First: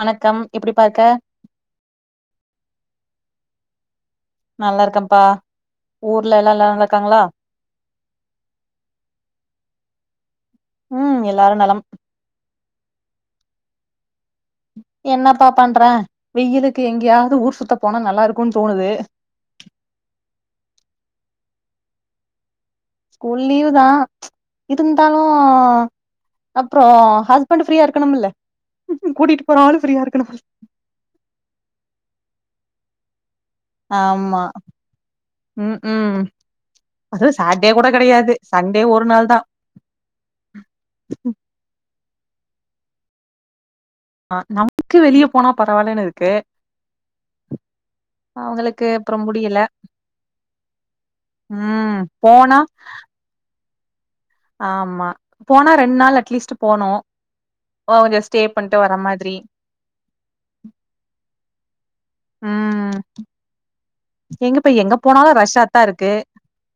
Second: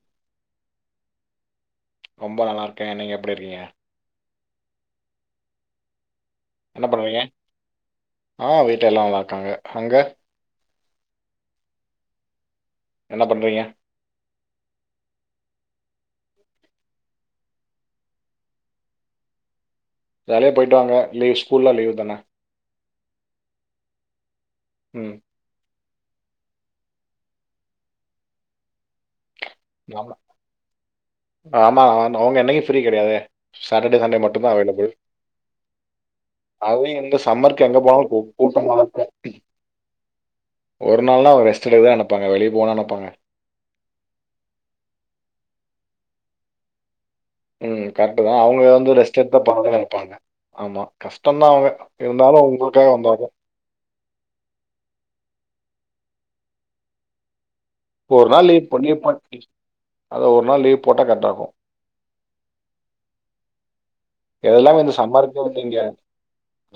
வணக்கம் எப்டிப்பாருக்க ரொம்ப நல்லாருக்கே நீங்க எப்டிருக்கீங்க நல்லாருக்கப்பா என்ன பண்ணுவீங்க ஆ வீட்டு எல்லா நல்லாருக்காங்க அங்க ம் எல்லாரு நலம் என்ன பண்றீங்க என்னப்பா பண்றே வெயிலுக்கு எங்யாது ஊர் சுத்த போனா நல்லாருக்குன் தோணுது [inaudible] ஜாலியா போயிட்டு வாங்க லீவ் ஸ்கூல்லா லீவ் தான ஸ்கூல் லீவ் தா ம். இருந்தாலு அப்றோ ஹஸ்பண்டு ஃப்ரீயா இருக்குணும்ல கூட்டிட்டு போற ஆளு ஃப்ரீயா ஆமா இருக்கணும்ல ஆ ஆமா [unintelligible] அன்னைக்கு ஃப்ரீ கெடையாதே சாட்டர்டே சண்டே ஆமா மட்டுதா அவைலபுள் ம் ம் அது இந்த அதுவு சம்மருக்கு சாட்டர்டே எங்க கூட போனாலு கூ கெடையாது சண்டே கூட்டமாருக் ஒரு நாள் தா ஒரு நாள்னா அவங்க ரெஸ்ட் எடுக்கதா நெனைப்பாங்க வெளிய போன்னா நெனைப்பாங்க ஆ நமக் வெளிய போனா பரவாலனு இருக்கு ம் கரெக்ட் தா அவங்க அவங்களுக்கு வந்து அப்றோ ரெஸ்ட் எடுத்தா முடியல பரவால நெனைப்பாங்க ஆமா கஷ்டோ தா அவங்க ம் இருந்தா போனா [unintelligible] வந்தா ங்க ஆமா போனா ரெண்டு நாள் அட்லீஸ்ட் போனு கொஞ்சோ ஒரு ஸ்டே நாள் லீவ் போ பண்ட்டு நீ வர மாதிரி [unintelligible] அதா ஒரு நாள் லீவ் போட்டா கரெட்டாக்கு ஆ எல்லாமே இந்த சம்மருக்கு [unintelligible] இங்க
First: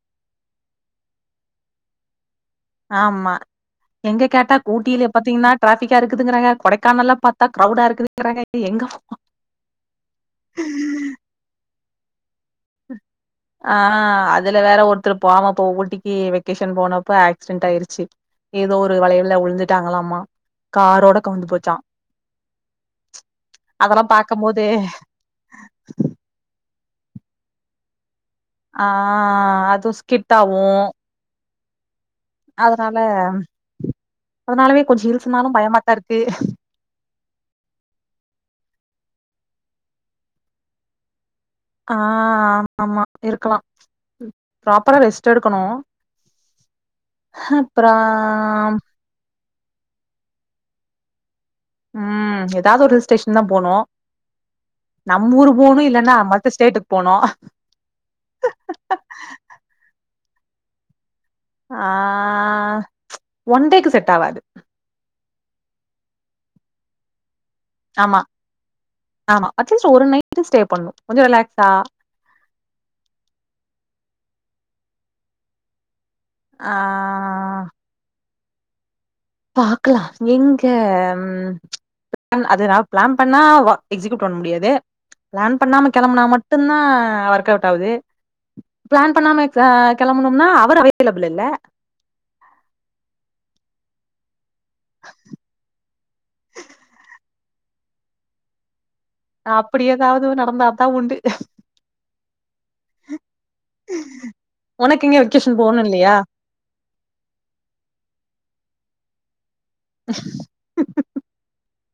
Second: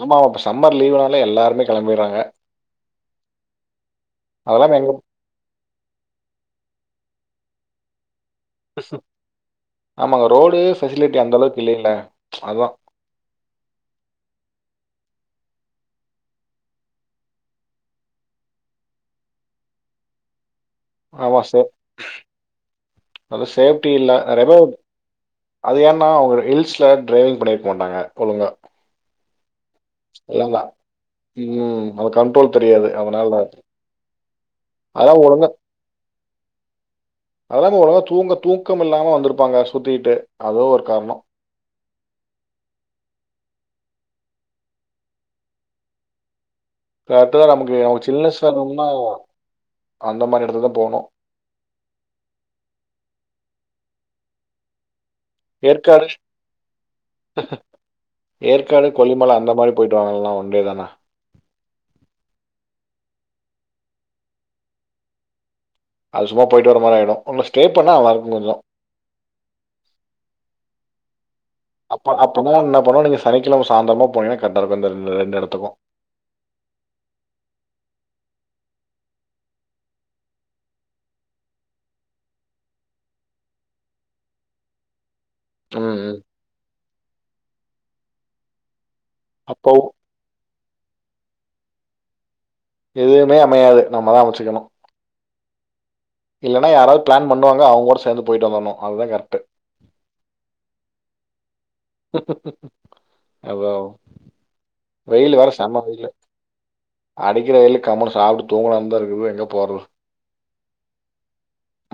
ஆமா ஆமா இப்ப சம்மர் லீவ்னால எல்லாருமே கெளம்பிர்றாங்க ஆமா எங்க கேட்டா அதெல்லாம் எங்க ஊட்டில பாத்தீங்னா டிராஃபிக்கா இருக்குதுங்றாங்க கொடைக் கானல்ல பாத்தா கிரௌடா இருக்குதுங்றாங்க எங்க போ ஆமாங்க. ரோடு ஃபெசிலிட்டி அந்த அளவுக்கு இல்லைல்ல. அதான். ஆ அதுல வேற ஒருத்தர் பாவம் இப்போ ஊட்டிக்கு வெக்கேஷன் போனப்ப ஆக்சிடென்ட் ஆயிருச்சு ஏதோ ஒரு வளைவுல உழுந்துட்டாங்களாமா காரோட ஆமா. கவுந்து சே போச்சா அது சேஃப்டி அதெல்லா இல்ல நெறைய பாக்கும்போது பேர் அது ஏன்னா ஒரு ஹில்ஸ் ல டிரைவிங் பண்ணிருக்க மாட்டாங்க ஒழுங்கா ஆ அதுவு இல்லல்ல. ஸ்கிட்டாவு ம் அத கண்ட்ரோல் தெரியாது அதனால அதனாலவே கொஞ்ச ஹில்ஸ்ன்னாலு பயமாத்தா இருக்கு அதெல்லாம ஒழுங்கா தூங்க தூக்கம் இல்லாம வந்துருப்பாங்க சுத்திக்கிட்டு அதுவ் ஒரு கார்ணோ ஆ ஆமா ஆமா இருக்கலா ப்ராப்பரா ரெஸ்ட் எடுக்கணு கர்ட்டு தா நமக்கு அப்றோ நமக் சில்னஸ் வேணும்னா அந்த மாரி எடதுக்குத்தா போனு ம் ஏதாவது ஒரு ஹில் ஸ்டேஷன் தா போனு நம் ஊர் போணு ஏற்காடு இல்லன்னா மத்த ஸ்டேட்டுக்கு போனு ஏற்காடு கொல்லிமல அந்த மாரி போயிட்டு வாங்க இல்லேன்னா ஒன்டே தான ஆ ஒன் டேக்கு செட் ஆவாது அது சும்மா போயிட்டு வர மாரி ஆய்டு ஆமா ஆமா அட்லீஸ்ட் ஒரு நைட் ஸ்டே பண்ணு கொஞ்ச ரிலாக்ஸ் அப்ப அப்பனா என்ன பண்ணுனோ நீங்க சனிக்கிழம சாந்திரமா போனீங்கன்னா கரெட்டா இருக்கு இந்த ரெண்டு எடத்துக்கு ஆ பாக்லா எங்க பிள அது பிளான் பண்ணா எக்ஸிகியூட் பண்ண முடியாதே ப்ளான் பண்ணாம ம் ம் கெளம்புனா மட்டு தா ஒர்க் அவுட் ஆவுது பிளான் பண்ணாம ஆ அப்போ கெளம்பனும்னா அவர் அவைலபிள் இல்ல எதுவுமே அமையாது நம்மதா அமச்சுக்கணு இல்லன்னா யாராவது பிளான் பண்ணுவாங்க அவங்க கூட சேந்து போயிட்டு வந்தணு அப்படி ஏதாவது நடந்தாதா உண்டு அவாவ் உனக்கு எங்க வெயில் வேற வெக்கேஷன் செம்ம போணு வெயிலு இல்லையா அடிக்கிற வெயிலுக் கம்முனு சாப்ட்டு தூங்கணா தா இருக்கு எங்க போறது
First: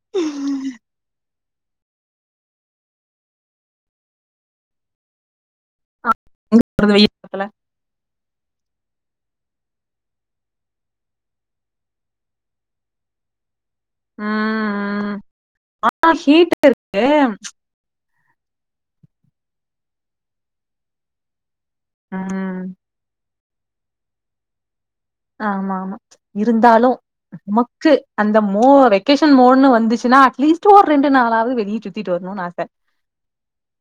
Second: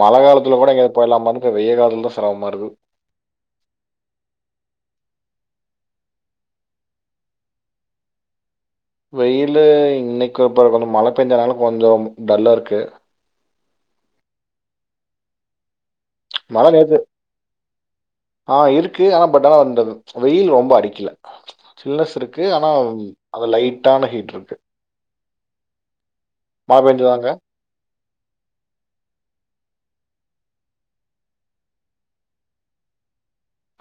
மழ காலத்துல கூட எங்கயா போயலாமந் வெய காலத் தா செரமமாறுக்கு ஆ எங்க போறது வெய ல வெயிலு இன்னைக்கு [unintelligible] கொஞ்ச மழ பெஞ்சனாலு கொஞ்ச டல்லா இருக்கு ம் ம் ஆ ஹீட்டா மழை நேத்து இருக்கு ஆ இருக்கு ஆனா பட் ஆனா அந்த வெயில் ரொம்ப அடிக்கல சில்னஸ் இருக்கு ம் ஆனா அது லைட்டான ஹீட் இருக்கு ஆமா ஆமா மழை இருந்தாலு பெஞ்சதாங்க நமக்கு அந்த மோ வெக்கேஷன் மோட்ன்னு வந் துச்சுன்னா அட்லீஸ்ட் ஒ ரெண்டு நாளாவது வெளியே சுத்திட்டு வரணும்னு ஆச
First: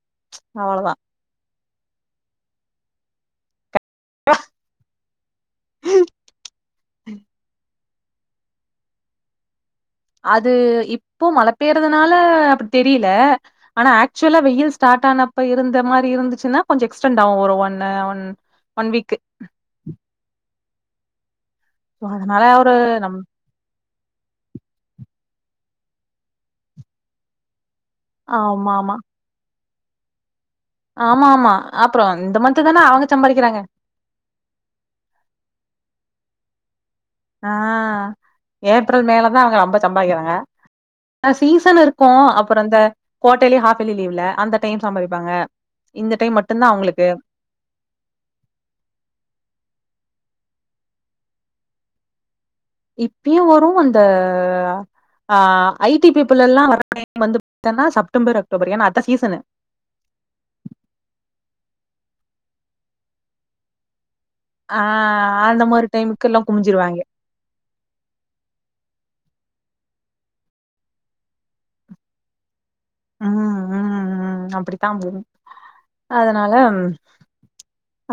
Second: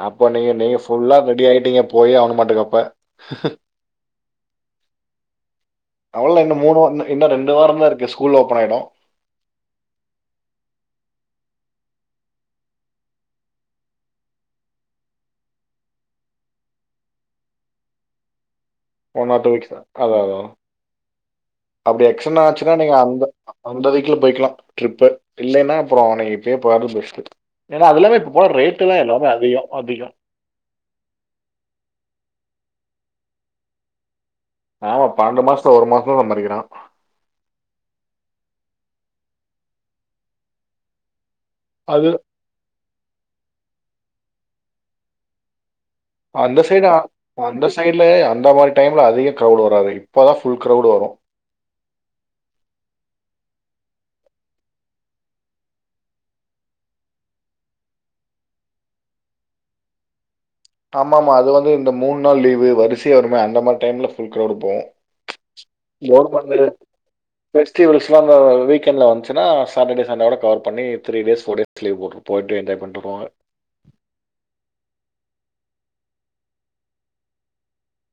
அப்ப நீங்க நீங்க அவ்ளோதா ஃபுல்லா ரெடி ஆயிட்டீங்க போய் ஆவனு மாட்டக்கு அப்ப அவ்ளோ இன்னு மூணு வ இன்னு ரெண்டு வாரோ தா இருக்கு இங்க ஸ்கூல் ஓபன் ஆயிடு அது இப்போ மழ பெயறதுனால அப்டி தெரியல ஆனா ஆக்சுவலா வெயில் ஸ்டார்ட் ட்டானப்ப இருந்த மாரி இருந்துச்சுன்னா கொஞ்சோ எக்ஸ்டென்ட் ஆவு ஒரு ஒன்னு one week one or two வீக்ஸ்ஸா அதா அதா அப்டி எக்ஸ்டன் அதனால ஒரு ஆச்சுன்னா நீங்க நம் அந்த அந்த வீக்குல போய்க்கலா ட்ரிப்பு இல்லேன்னா அப்புறோ நீங்க இப்போயே போறது பெஸ்ட்டு ஏன்னா அது எல்லாமே இப்ப போற ஆமா ரேட்டு் ஆமா தா எல்லாமே அதிக அதிக ஆமா ஆமா அப்றோ இந்த மந்த் தானே அவங்க சம்பாசிரிக்கிறாங்க ஆமா பன்னெண்டு மாசத்துல ஒரு மாசோ தா சம்பாதிக்கிறா ஆ ஏப்ரல் மே ல தா அவங்க ரொம்ப சம்பாக்கிறாங்க அ சீசன் அது இருக்கு அப்புறோ இந்த குவாட்டலி ஹாஃப்லி லீவ்ல அந்த டைம் சம்பாதிப்பாங்க அந்த சைடு அந்த சைட்லே அந்த மாரி டைம்ல அதிகோ கிரவ்ட் வராது இப்பதா ஃபுல் கிரெவ்டு வரு இப்பியு வரு அந்த ஆ ஐ டி பீபிள் எல்லா வர டைம் வந்து பாத்தன்னா செப்டம்பர் அக்டோபர் ஏன்னா அத சீசனு ஆமா ஆமா அது வந்து இந்த மூணு நாள் லீவு வரிசையா வருமே அந்த மாரி டைம்ல குழுக்களா இருப்போ ஆ அந்த மாரி டைமுக்கு போர் எல்லாம் பன்னு குமிஞ்சிருவாங்க பெஸ்டிவல்ஸ் எல்லா இந்த வீக்கண்ட்ல வந்து ஏன்னா சாட்டர்டே சண்டே வோட கவர் பண்ணி three days four days leave போடணு போயிட்டே என்ஜாய் பண்ணு ஆ அ ஆ அப்படித்தா போது அதனால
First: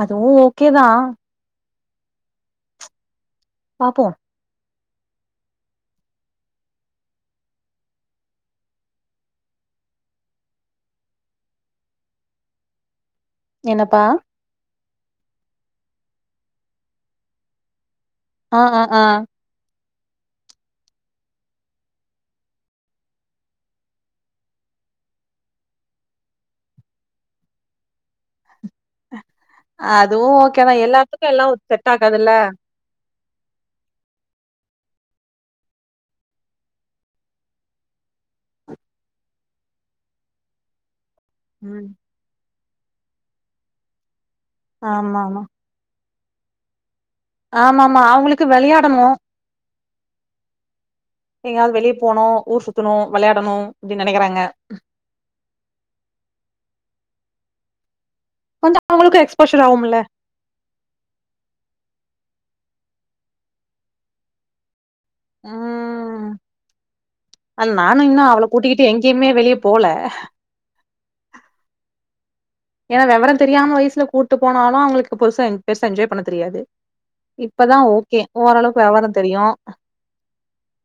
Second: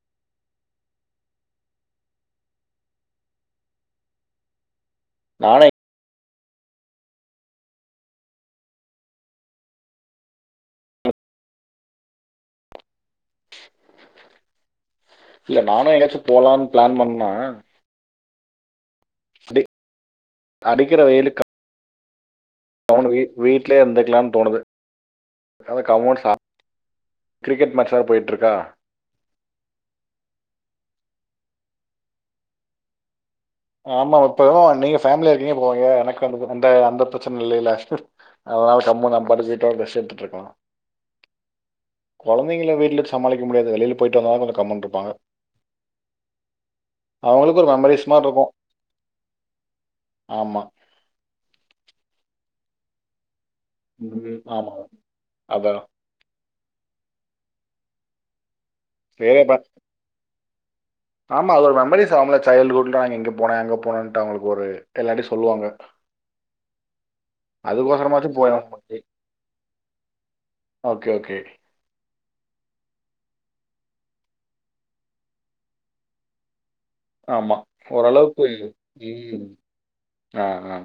அதுவு ஓகே தா பாப்போ நானே என்னப்பா இல்ல நானே ஏங்காச்சு போலான்னு பிளான் பண்ண ஆ ஆ அடிக்கிற வெயிலுக்கு அவங்க வீ வீட்லயே இருந்துகலாம்னு தோணுது அதா கம்முனு சா கிரிக்கெட் மேட்ச்யாது போயிட்டு இருக்கா அதுவு ஓகேதா எல்லாத்துக்கு எல்லா செட் ஆகாதுல்ல ஆமா மா இப்போ நீங்க ஃபேமிலியா இருக்கீங்க போவீங்க எனக்கு வந்து அந்த அந்த பிரச்சன இல்ல இல்லல அதனால கம்முனு நாபாட்டு வீட்டோட ரெஸ்ட் எடுத்துட்டு இருக்கலா உம் குந்தைங்கள வீட்ல வச்சி சமாளிக்க முடியாது வெளியில போயிட்டு வந்தாதா கொஞ்சோ கம்முனு இருப்பாங்க ஆமா அவங்களுக்கு ஆம ஆமா அவங்களுக்கு விளையாடணு ஆமா எங்கயாவது வெளியே போனு ஊர் சுத்தணு விளையாடணு இப்படி நெனைக்கிறாங்க ஆமாம் அதான் கொஞ்சோ அவங்களுக்கு சரி அப்ப எக்ஸ்போஷல் ஆகும்ல ஆமா அது ஒரு மெமரிஸ் ஆவுல சைல்டுகுட்ல நா இங்க போன அங்க போனன்ட்டு அவங்களுக்கு ஒரு எல்லார்டையு சொல்லுவாங்க ம் அது நானு இன்னு அதுக்கோசரமாச்சும் அவள கூட்டிக்கிட்டு போயிடும் எங்கேயுமே வெளிய போல ஓகே ஓகே ஏன்னா வெவரம் தெரியாம வயசுல கூட்டு போனாலு அவங்களுக்கு பெருசா என் பெருசா என்ஜாய் பண்ண தெரியாது இப்பதா ஓகே ஓரளவுக்கு வெவரம் தெரியு ம் ஆ ஆ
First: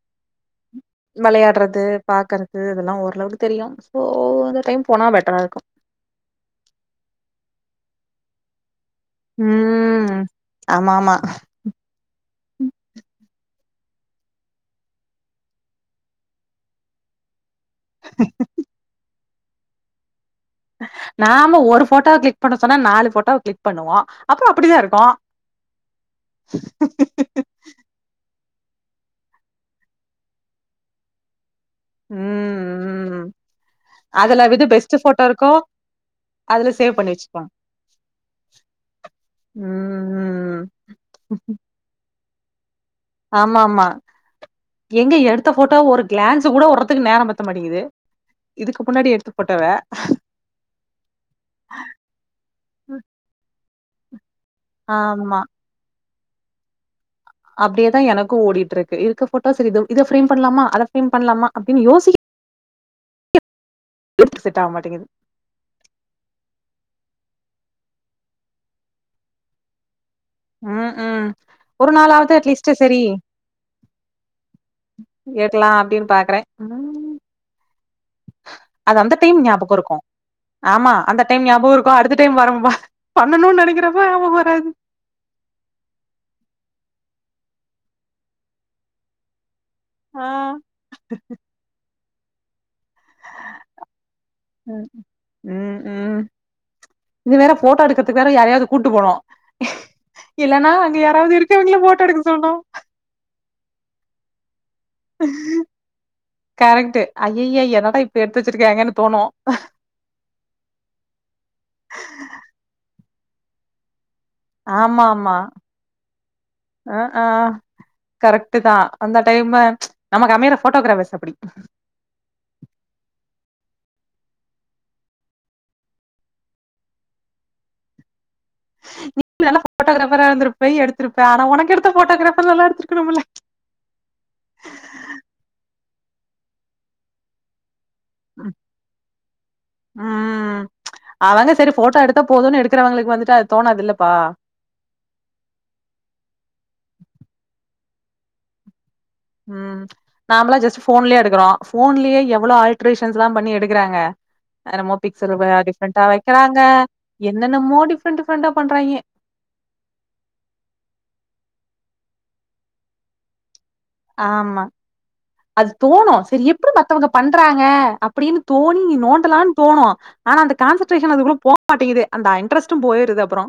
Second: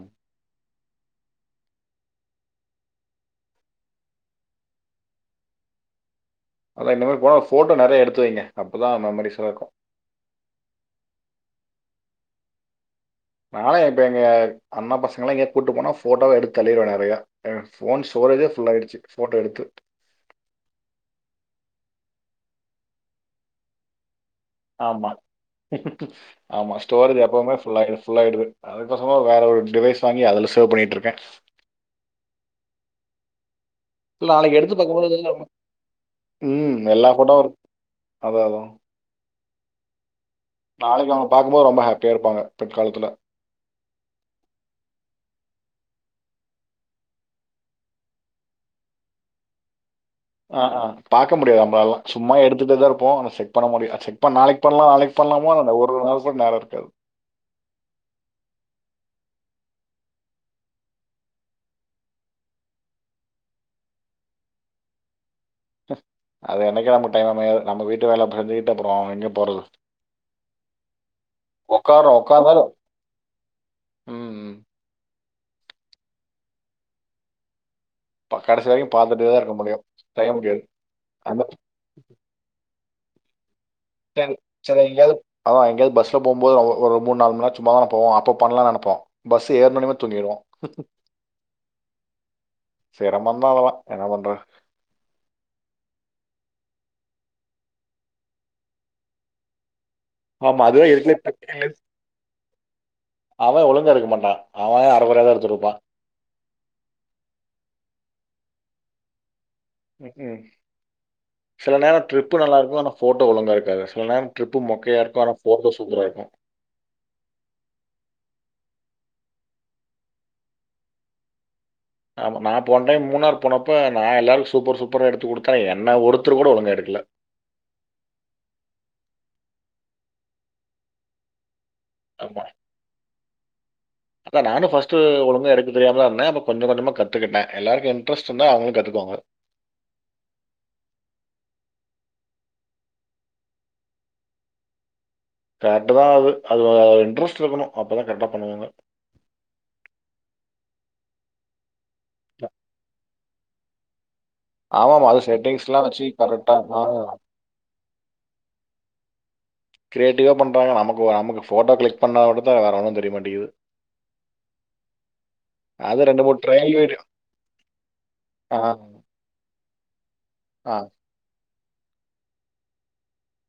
விளையாடுறது பாக்குறது இதெல்லா ஓரளவுக்கு தெரியு சோ இந்த டைம் போனா பெட்டரா இருக்கு அதா இனிமேல் போன போட்டோ நிறைய எடுத்து வைங்க அப்போதா மெமரிஸ்சா இருக்கு ம் ஆமா ஆமா நாளா இப்ப எங்க அண்ணா பசங்க எல்லா எங்கையா கூட்டு போனா போட்டாவா எடுத்து தள்ளிடுவே நிறைய போன் ஸ்டோரேஜே ஃபுல்லயிடுச்சு போட்டோ எடுத்து நாம ஒரு போட்டோ கிளிக் பண்ண சொன்னா நாலு போட்டோவ கிளிக் பண்ணுவோ அப்றோ அப்டிதா இருக்கு ஆமா ஆமா ஸ்டோரேஜ் எப்பவுமே ஃபுல் ஃபுல் ஆயிடுது அதுக்கு பேசாம வேற ஒரு டிவைஸ் வாங்கி அதுல சேவ் பண்ணிட்டு இருக்க உம் உம் அதுல இது பெஸ்ட் போட்டோ இருக்கோ உம் எல்லா போட்டோ இருக்கு அதா அதா உம் நாளைக் அவங்க பாக்கம்போது ரொம்ப ஹாப்பியா இருப்பாங்க பிற்காலத்துல ஆமா ஆமா எங்க எடுத்த போட்டோவ ஒரு கிளான்ஸ் கூட ஒருரதுக்கு நேரம் பத்த மாட்டங்குது இதுக்கு முன்னாடி எடுத்து போட்டவ ஆ ஆ பாக்க முடியாது நம்மளாலா சும்மா எடுத்துட்டுதா இருப்போ அத செக் பண்ண முடியா செக் இப்ப நாளைக்கு பண்ணலா நாளைக்கு ஆமா பண்ணலா அந்த ஒரு நாள் கூட நேரம் இருக்காது அப்டியேதா எனக்கு ஓடிட்ருக்கு இருக்க ஃபோட்டோ செரி இது இத ஃப்ரேம் பண்லாமா அத ஃப்ரேம் பண்ணலாமா அப்டின்னு யோசிக்க [inaudible] செட்டடாக மாட்டேங்குது அது என்னைக்கு நமக் டைம் அமையாது நம்ம வீட்டு வேல செஞ்சுட்டு அப்புறோ எங்க போறது ம்ஹு ஒரு உட்காரோம் நாளாவது உட்காந்தாலும் அட்லிஸ்ட்டு செரி ம் கேட்லா அப்டின்னு பாக்குறேன் ம் ப- கடைசி வரைக்கும் அது அந்த பார்த்துட்டே டைம் தான் இருக்க ஞாபக முடியும் இருக்கும் செய்ய முடியாது ஆமா அந்த டைம் ஞாபக இருக்கும் அடுத்த டைம் வரம்பா பண்ணணுன்னு நெனைக் டைம் சரி எங்கேயாது ஆமா எங்கயாது பஸ்ல போம்போது ஆ ஒரு மூணு நாலு மண்நேர சும்மா போவோ அப்ப பண்லான்னு நெனப்போ பஸ்ஸு ஏறுனோன்னைமே ஆ தூங்கிருவோ என்ன பண்ற ம் ம் ம் இது வேற ஃபோட்டோ எடுக்கறதுக்கு வேற யாரையாது கூட்டு போறோ ஆமா இல்லன்னா அதுதான் அங்க யாராவது இருக்கவங்கள ஃபோட்டோ எடுக்க சொல்ணு அவ ஒழுங்கா எடுக்க மாட்டா அவ அரைகொறையா தா எடுத்துருப்பா கரெக்ட்டு ஐய்யய்ய என்னடா இப்பி எடுத்து வச்சிருக்காங்கன்னு தோணு ம்ஹு சில நேர ட்ரிப்பு நல்லாருக்கும் ஆனா ஃபோட்டோ ஒழுங்கா இருக்காது சில நேர ஆமா ஆமா ஆ அ கரெக்ட்டுதா அந்த டைம்ம நமக்கு அமையற ஃபோட்டோகிராஃபர்ஸ் அப்டி ஆமா நா போன டைம் மூணார் போனப்ப நா எல்லாருக்கு சூப்பர் சூப்பரா எடுத்து குடுத்த என்ன ஒருத்தர் கூட ஒழுங்கா எடுக் இல்ல [inaudible] நீ நல்லா ஃபோட்டோகிராஃபரா இருந்துருப்ப எடுத்துருப்ப ஆனா ஒனக்கு எடுத்த ஃபோட்டோகிராஃபர் நல்லா எடுத்துருக்கணும்ல அதா நானு ஃபஸ்ட்டு ஒழுங்கா எடுக்க தெரியாமதா இருந்த அப்ப கொஞ்ச கொஞ்சமா கத்துக்கிட்ட எல்லாருக்கு ம் ம் அதுலேருந்து சரி ஃபோட்டோ எடுத்தா போதுன்னு எடுக்கிறவங்களுக்கு வந்துட்டு அது தோணாது இல்லப்பா கரெக்ட்டுதா அது அதுல இன்ட்ரெஸ்ட் இருக்கணு அப்பதா கரெக்டா பண்ணுவாங்க ம் நாமளா ஜஸ்ட்டு ஃபோன்லேயே எடுக்குறோ ஃபோன்லேயே எவ்ளோ ஆல்ட்ரேஷன்ஸ்லா பண்ணி எடுக்குறாங்க அது என்னமோ ஆமாமா. பிக்சருவ செட்டிங்ஸ்லாம் டிஃப்ரெண்டா வச்சு கரெக்ட்டா வக்கிறாங்க ஆ என்னென்னமோ டிஃப்ரெண்ட் டிஃப்ரெண்டா பண்றாய்ங்க கிரியேட்டிவா பண்றாங்க நமக்கு நமக்கு ஃபோட்டோ கிளிக் பண்ணா விடத்தா வேற ஒன்னு தெரியமாட்டேங்குது ஆமா அது தோணு சரி எப்டி ட்ரையல் வீடியோ மத்தவங்க பண்றாங்க அப்டின்னு ஆ. தோணி நோண்டலானு தோணு ஆனா அந்த ஆ. கான்ஷன்ட்ரேஷன் அதுக்குள்ள போ மாட்டேங்குது அந்த இன்டரெஸ்ட்டும் போயிருது அப்புற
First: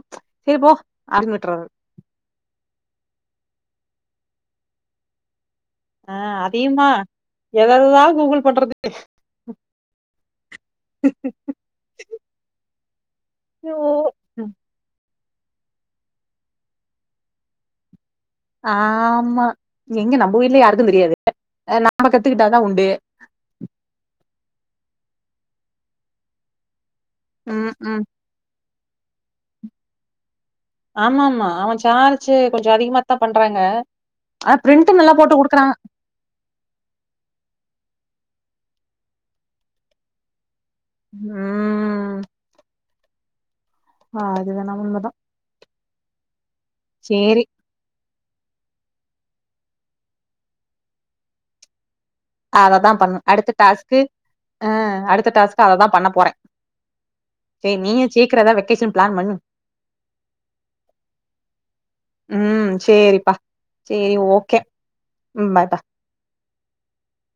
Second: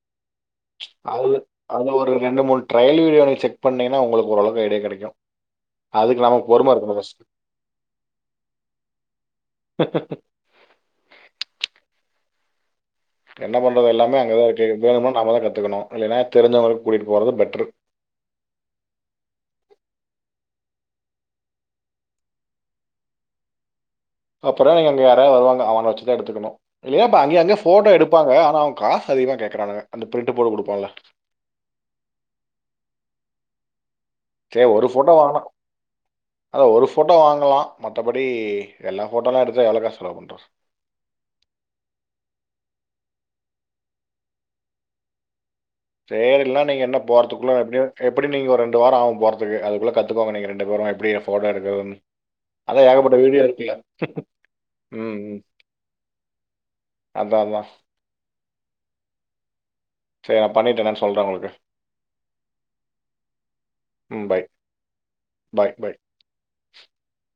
அது அது ஒரு ரெண்டு மூணு ட்ரையல் வீடியோ நீ செக் பண்ணீங்கன்னா உங்களுக்கு ஓரளவுக்கு ஐடியா கெடைக்கு ஆ அதையுமா எத எததா கூகுள் பண்றது ஹ் ஹ் ஹ் என்ன பண்றது எல்லாமே அங்கதா [unintelligible] நாமதா கத்துக்கணு இல்லேன்னா தெரிஞ்சவங்கள கூட்டிட்டு போறது பெட்ரு ஆமா எங்க நம்போ வீட்ல யாருக்கு தெரியாது ஆ நாம கத்துக்கிட்டாதா உண்டு அப்றோ நீங்க அங்க யாராது வருவாங்க அவங்கள வெச்சுதா எடுத்துக்கணு இல்லியப்பா அங்கங்கே ம் ஃபோட்டோ ம் எடுப்பாங்க ஆனா அவுங் காசு அதிகமா கேக்குறானுங்க அந்த ப்ரிண்ட் ஆமா ஆமா அவ சார்ஜு கொஞ்ச அதிகமாத்தா பண்றாங்க ஆனா சேரி ஒரு பிரிண்ட் ஃபோட்டோ நல்லா போட்டு வாங்கலா குடுக்குறாங்க அதா ஒரு ஃபோட்டோ வாங்கலா மத்தபடி எல்லா ஃபோட்டோலா எடுத்தா எவ்ளோ காஸ் செலவு பண்றது ம் ஆ அது வேணா உண்மதா சேரி இல்னா நீங்க என்ன சேரி போறத்துக்குள்ள எப்டியு எப்டியு நீங்க ஒரு ரெண்டு வாரோ ஆவு போறத்துக்கு அதுக்குள்ள கத்துக்கோங்க நீங்க ரெண்டு பேரு எப்டி ஃபோட்டோ எடுக்கறதுனு அததா பண்ணு அடுத்த டாஸ்க்கு ஆ ம். அடுத்த ம். டாஸ்க்கா அததா பண்ணப்போற அதான், அதான். சேர் நீயு சீக்ரோ எதா வெக்கேஷன் பிளான் பண்ணு சேரி நா பண்ணிட்டு என்னனு சொல்ற உங்ளுக்கு உம் சேரிப்பா சேரி ம். பை. ஓகே உம் பாய், பாய்ப்பா பாய். [inaudible]